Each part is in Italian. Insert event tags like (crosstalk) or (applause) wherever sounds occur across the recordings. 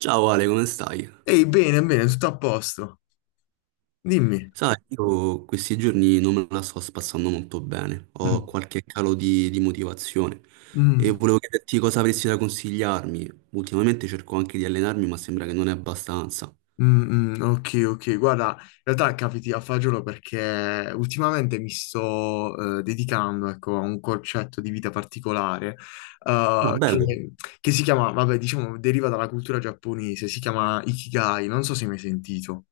Ciao Ale, come stai? Ehi, bene, bene, tutto a posto. Dimmi. Sai, io questi giorni non me la sto spassando molto bene, ho Mm, qualche calo di motivazione e mm, volevo chiederti cosa avresti da consigliarmi. Ultimamente cerco anche di allenarmi, ma sembra che non è abbastanza. mm, mm, ok, ok. Guarda, in realtà capiti a fagiolo perché ultimamente mi sto dedicando, ecco, a un concetto di vita particolare Ah, eh, bello. che, che si chiama, vabbè, diciamo, deriva dalla cultura giapponese, si chiama Ikigai, non so se mi hai sentito.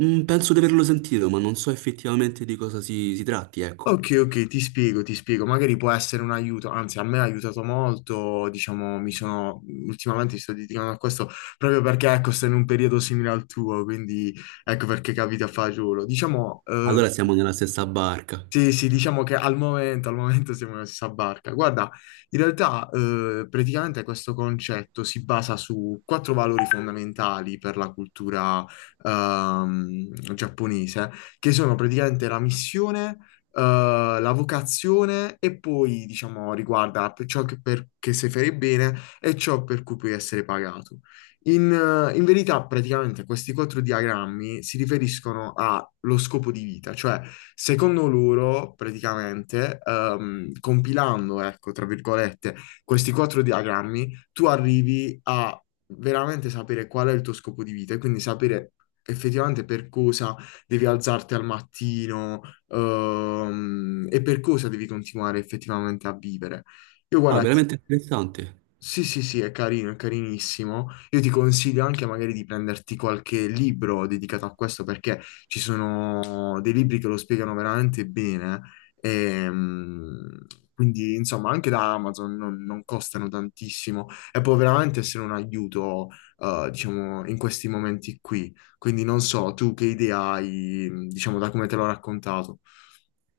Mm, penso di averlo sentito, ma non so effettivamente di cosa si tratti, ecco. Ok, ok, ti spiego, ti spiego. Magari può essere un aiuto, anzi, a me ha aiutato molto, diciamo, mi sono, ultimamente mi sto dedicando a questo proprio perché, ecco, sto in un periodo simile al tuo, quindi ecco perché capita a fagiolo. Diciamo, Allora Mm. siamo nella stessa barca. Sì, sì, diciamo che al momento siamo nella stessa barca. Guarda, in realtà praticamente questo concetto si basa su quattro valori fondamentali per la cultura giapponese, che sono praticamente la missione, la vocazione e poi, diciamo, riguarda per ciò che, che se fai bene e ciò per cui puoi essere pagato. In verità, praticamente, questi quattro diagrammi si riferiscono allo scopo di vita, cioè, secondo loro, praticamente, compilando, ecco, tra virgolette, questi quattro diagrammi, tu arrivi a veramente sapere qual è il tuo scopo di vita e quindi sapere effettivamente per cosa devi alzarti al mattino, e per cosa devi continuare effettivamente a vivere. Io, Ah, guarda, veramente interessante. sì, sì, sì, è carino, è carinissimo. Io ti consiglio anche magari di prenderti qualche libro dedicato a questo perché ci sono dei libri che lo spiegano veramente bene. Ehm, quindi, insomma, anche da Amazon non costano tantissimo e può veramente essere un aiuto, diciamo, in questi momenti qui. Quindi non so, tu che idea hai, diciamo, da come te l'ho raccontato.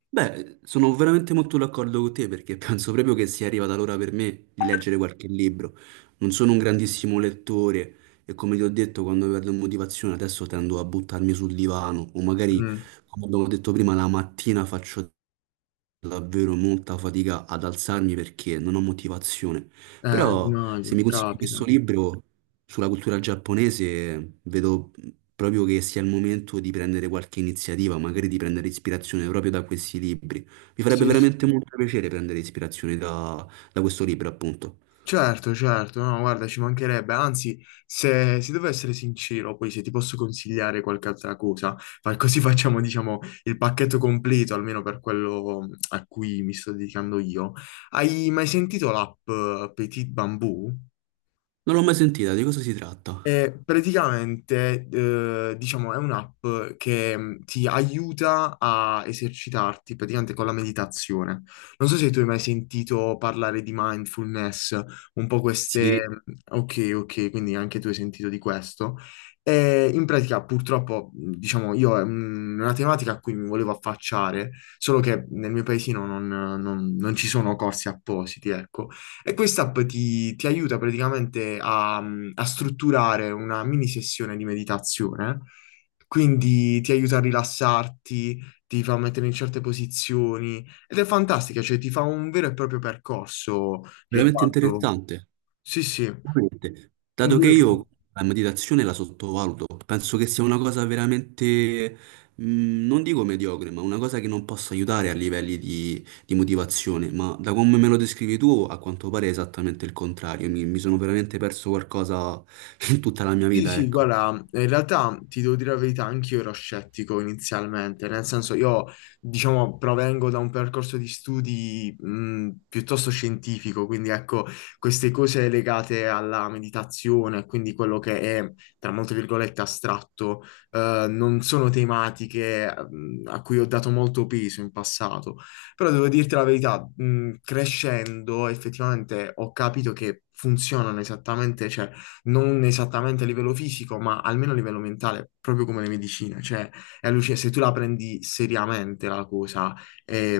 Beh, sono veramente molto d'accordo con te perché penso proprio che sia arrivata l'ora per me di leggere qualche libro. Non sono un grandissimo lettore e come ti ho detto, quando perdo motivazione adesso tendo a buttarmi sul divano o magari, Mm. come abbiamo detto prima, la mattina faccio davvero molta fatica ad alzarmi perché non ho motivazione. Però No, se mi consigli questo capita. libro sulla cultura giapponese, vedo proprio che sia il momento di prendere qualche iniziativa, magari di prendere ispirazione proprio da questi libri. Mi farebbe veramente molto piacere prendere ispirazione da questo libro, appunto. Certo, certo, no, guarda, ci mancherebbe. Anzi, se devo essere sincero, poi se ti posso consigliare qualche altra cosa, così facciamo, diciamo, il pacchetto completo, almeno per quello a cui mi sto dedicando io. Hai mai sentito l'app Petit Bamboo? Non l'ho mai sentita, di cosa si tratta? Praticamente, diciamo, è un'app che ti aiuta a esercitarti praticamente con la meditazione. Non so se tu hai mai sentito parlare di mindfulness, un po' queste. Sì, Mhmm. Ok, ok, quindi anche tu hai sentito di questo. E in pratica, purtroppo, diciamo, io è una tematica a cui mi volevo affacciare, solo che nel mio paesino non ci sono corsi appositi, ecco. E quest'app ti aiuta praticamente a strutturare una mini sessione di meditazione, quindi ti aiuta a rilassarti, ti fa mettere in certe posizioni ed è fantastica, cioè ti fa un vero e proprio percorso veramente riguardo. interessante. Sì, sì, Veramente. un Dato che vero e proprio. io la meditazione la sottovaluto, penso che sia una cosa veramente, non dico mediocre, ma una cosa che non possa aiutare a livelli di motivazione. Ma da come me lo descrivi tu, a quanto pare è esattamente il contrario. Mi sono veramente perso qualcosa (laughs) in tutta la mia Sì, vita, sì, ecco. guarda, in realtà ti devo dire la verità, anch'io ero scettico inizialmente, nel senso io, diciamo, provengo da un percorso di studi piuttosto scientifico, quindi ecco, queste cose legate alla meditazione, quindi quello che è, tra molte virgolette, astratto, non sono tematiche a cui ho dato molto peso in passato, però devo dirti la verità, crescendo effettivamente ho capito che funzionano esattamente, cioè non esattamente a livello fisico, ma almeno a livello mentale, proprio come le medicine. Cioè, se tu la prendi seriamente la cosa, è,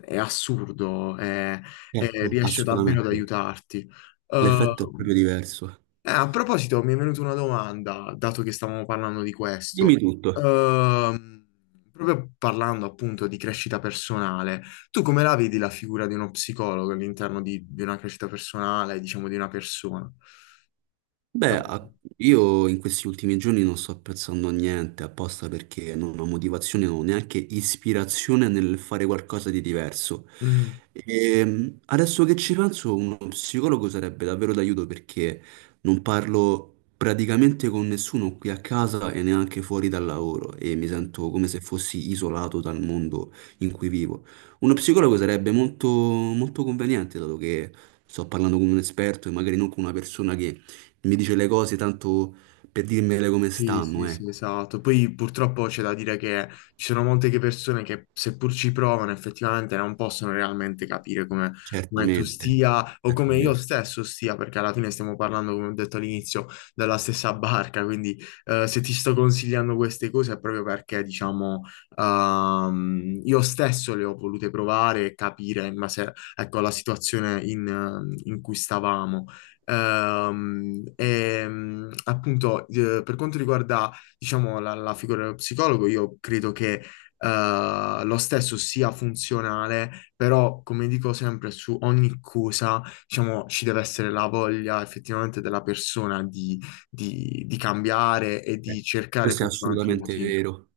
è assurdo, Certo, riesce davvero ad assolutamente. aiutarti. L'effetto è Eh, proprio diverso. a proposito, mi è venuta una domanda, dato che stavamo parlando di questo. Dimmi tutto. Ehm, proprio parlando appunto di crescita personale, tu come la vedi la figura di uno psicologo all'interno di una crescita personale, diciamo di una persona? Beh, io in questi ultimi giorni non sto apprezzando niente apposta perché non ho motivazione, non ho neanche ispirazione nel fare qualcosa di diverso. Mm. Adesso che ci penso, uno psicologo sarebbe davvero d'aiuto perché non parlo praticamente con nessuno qui a casa e neanche fuori dal lavoro e mi sento come se fossi isolato dal mondo in cui vivo. Uno psicologo sarebbe molto, molto conveniente, dato che sto parlando con un esperto e magari non con una persona che mi dice le cose tanto per dirmele come Sì, stanno, sì, sì, ecco. esatto. Poi purtroppo c'è da dire che ci sono molte che persone che seppur ci provano effettivamente non possono realmente capire come tu Certamente, stia o come io certamente. stesso stia, perché alla fine stiamo parlando, come ho detto all'inizio, dalla stessa barca, quindi se ti sto consigliando queste cose è proprio perché, diciamo, io stesso le ho volute provare e capire in base, ecco, alla situazione in cui stavamo. Appunto, per quanto riguarda, diciamo, la figura dello psicologo, io credo che lo stesso sia funzionale, però, come dico sempre, su ogni cosa, diciamo, ci deve essere la voglia effettivamente della persona di, di cambiare e Eh, di cercare Questo è effettivamente un assolutamente motivo. vero.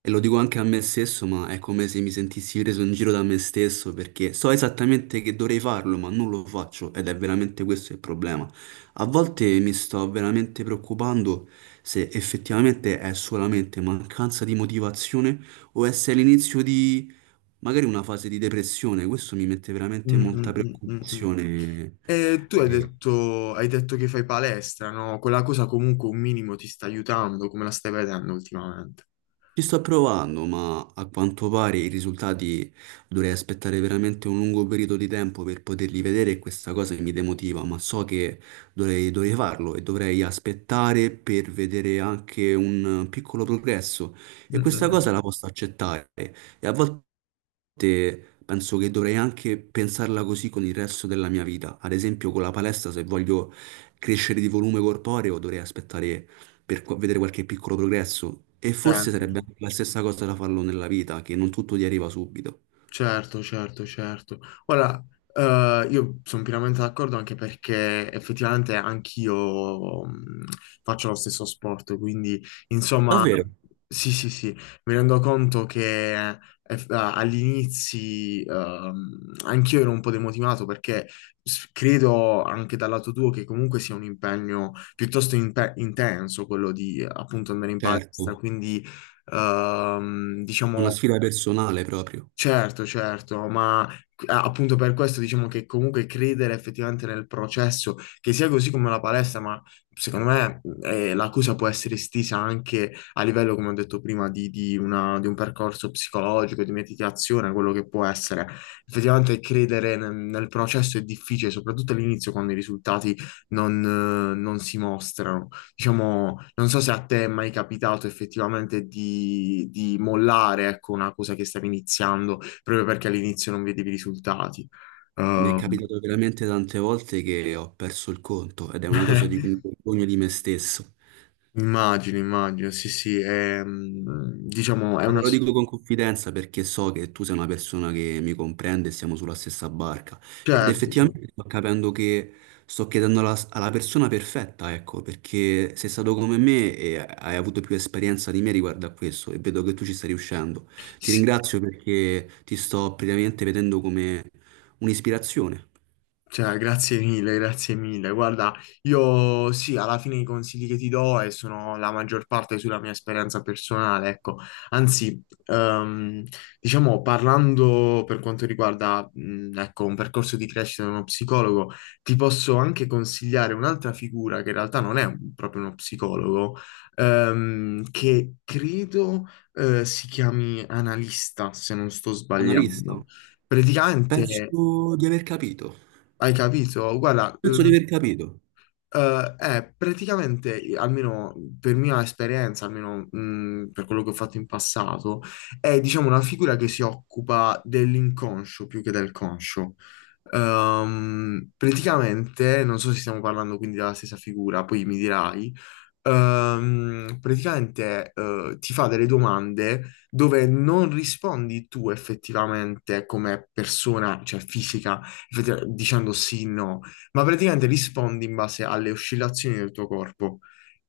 E lo dico anche a me stesso, ma è come se mi sentissi preso in giro da me stesso perché so esattamente che dovrei farlo, ma non lo faccio ed è veramente questo il problema. A volte mi sto veramente preoccupando se effettivamente è solamente mancanza di motivazione o è se è l'inizio di magari una fase di depressione, questo mi mette veramente Mm, mm, molta mm, mm, mm. preoccupazione. E tu hai E detto, hai detto che fai palestra, no? Quella cosa comunque un minimo ti sta aiutando, come la stai vedendo ultimamente? ci sto provando, ma a quanto pare i risultati dovrei aspettare veramente un lungo periodo di tempo per poterli vedere e questa cosa mi demotiva, ma so che dovrei farlo e dovrei aspettare per vedere anche un piccolo progresso e Mm, mm, questa mm. cosa la posso accettare. E a volte penso che dovrei anche pensarla così con il resto della mia vita. Ad esempio, con la palestra, se voglio crescere di volume corporeo, dovrei aspettare per vedere qualche piccolo progresso. E forse Certo, sarebbe sì. anche la stessa cosa da farlo nella vita, che non tutto ti arriva subito. Certo, certo, certo. Ora, io sono pienamente d'accordo anche perché effettivamente anch'io faccio lo stesso sport, quindi insomma, sì, sì, sì, mi rendo conto che agli inizi anch'io ero un po' demotivato perché credo anche dal lato tuo che comunque sia un impegno piuttosto intenso quello di appunto andare in palestra, Certo, quindi una diciamo. sfida personale proprio. Certo, certo, ma appunto per questo diciamo che comunque credere effettivamente nel processo, che sia così come la palestra, ma secondo me l'accusa può essere estesa anche a livello, come ho detto prima, di, di un percorso psicologico, di meditazione, quello che può essere. Effettivamente credere nel processo è difficile, soprattutto all'inizio quando i risultati non si mostrano. Diciamo, non so se a te è mai capitato effettivamente di mollare, ecco, una cosa che stavi iniziando proprio perché all'inizio non vedevi i risultati. Mi è Ehm, capitato veramente tante volte che ho perso il conto ed è una cosa di cui mi (laughs) vergogno di me stesso. Immagino, immagino, sì, sì, è, diciamo, è Ma te una lo so-. dico con confidenza perché so che tu sei una persona che mi comprende e siamo sulla stessa barca. Ed Certo, sì. effettivamente sto capendo che sto chiedendo alla persona perfetta, ecco, perché sei stato come me e hai avuto più esperienza di me riguardo a questo e vedo che tu ci stai riuscendo. Ti Sì. ringrazio perché ti sto praticamente vedendo come un'ispirazione. Cioè, grazie mille, grazie mille. Guarda, io sì, alla fine i consigli che ti do e sono la maggior parte sulla mia esperienza personale, ecco. Anzi, diciamo, parlando per quanto riguarda, ecco, un percorso di crescita di uno psicologo, ti posso anche consigliare un'altra figura che in realtà non è proprio uno psicologo, che credo, si chiami analista, se non sto Analista, sbagliando. Praticamente penso di aver capito. hai capito? Guarda, Penso di aver capito. È praticamente, almeno per mia esperienza, almeno per quello che ho fatto in passato, è diciamo una figura che si occupa dell'inconscio più che del conscio. Praticamente, non so se stiamo parlando quindi della stessa figura, poi mi dirai, praticamente ti fa delle domande dove non rispondi tu effettivamente come persona, cioè fisica effettivamente, dicendo sì, no ma praticamente rispondi in base alle oscillazioni del tuo corpo.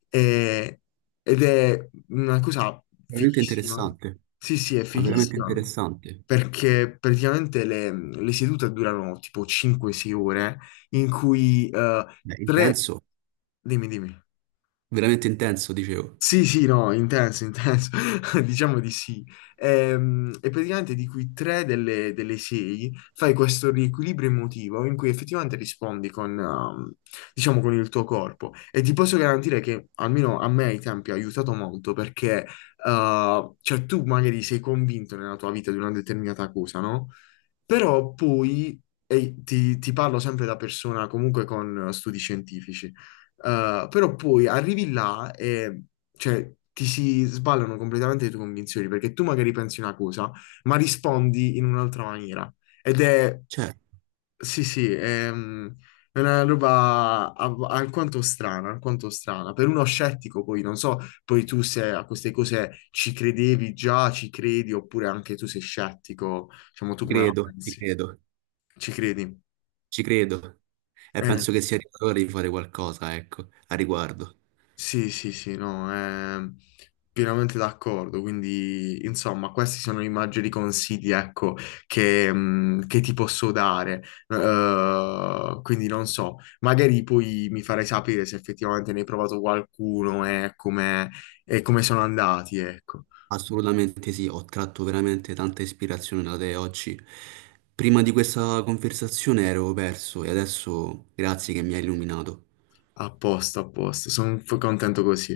E- ed è una cosa Veramente fighissima. interessante, Sì, sì, è ma veramente fighissima interessante. perché praticamente le sedute durano tipo 5-6 ore in cui Beh, tre. intenso. Dimmi, dimmi. Veramente intenso, dicevo. Sì, sì, no, intenso, intenso, (laughs) diciamo di sì. E, praticamente di cui tre delle sei fai questo riequilibrio emotivo in cui effettivamente rispondi con, diciamo, con il tuo corpo. E ti posso garantire che almeno a me ai tempi ha aiutato molto perché, cioè, tu magari sei convinto nella tua vita di una determinata cosa, no? Però poi, e ti parlo sempre da persona comunque con studi scientifici, però poi arrivi là e cioè, ti si sballano completamente le tue convinzioni perché tu magari pensi una cosa, ma rispondi in un'altra maniera. Ed è, Cioè, sì, sì, è, è una roba alquanto strana, alquanto strana. Per uno scettico poi, non so, poi tu se a queste cose ci credevi già, ci credi, oppure anche tu sei scettico, diciamo, tu ci come la credo, ci pensi? credo, Ci credi? ci credo. E Eh, penso che sia arrivato l'ora di fare qualcosa, ecco, a riguardo. sì, sì, sì, no, pienamente d'accordo. Quindi, insomma, questi sono i maggiori consigli, ecco, che ti posso dare. Quindi non so, magari poi mi farai sapere se effettivamente ne hai provato qualcuno e come sono andati, ecco. Assolutamente sì, ho tratto veramente tanta ispirazione da te oggi. Prima di questa conversazione ero perso e adesso grazie che mi hai illuminato. A posto, a posto. Sono contento così.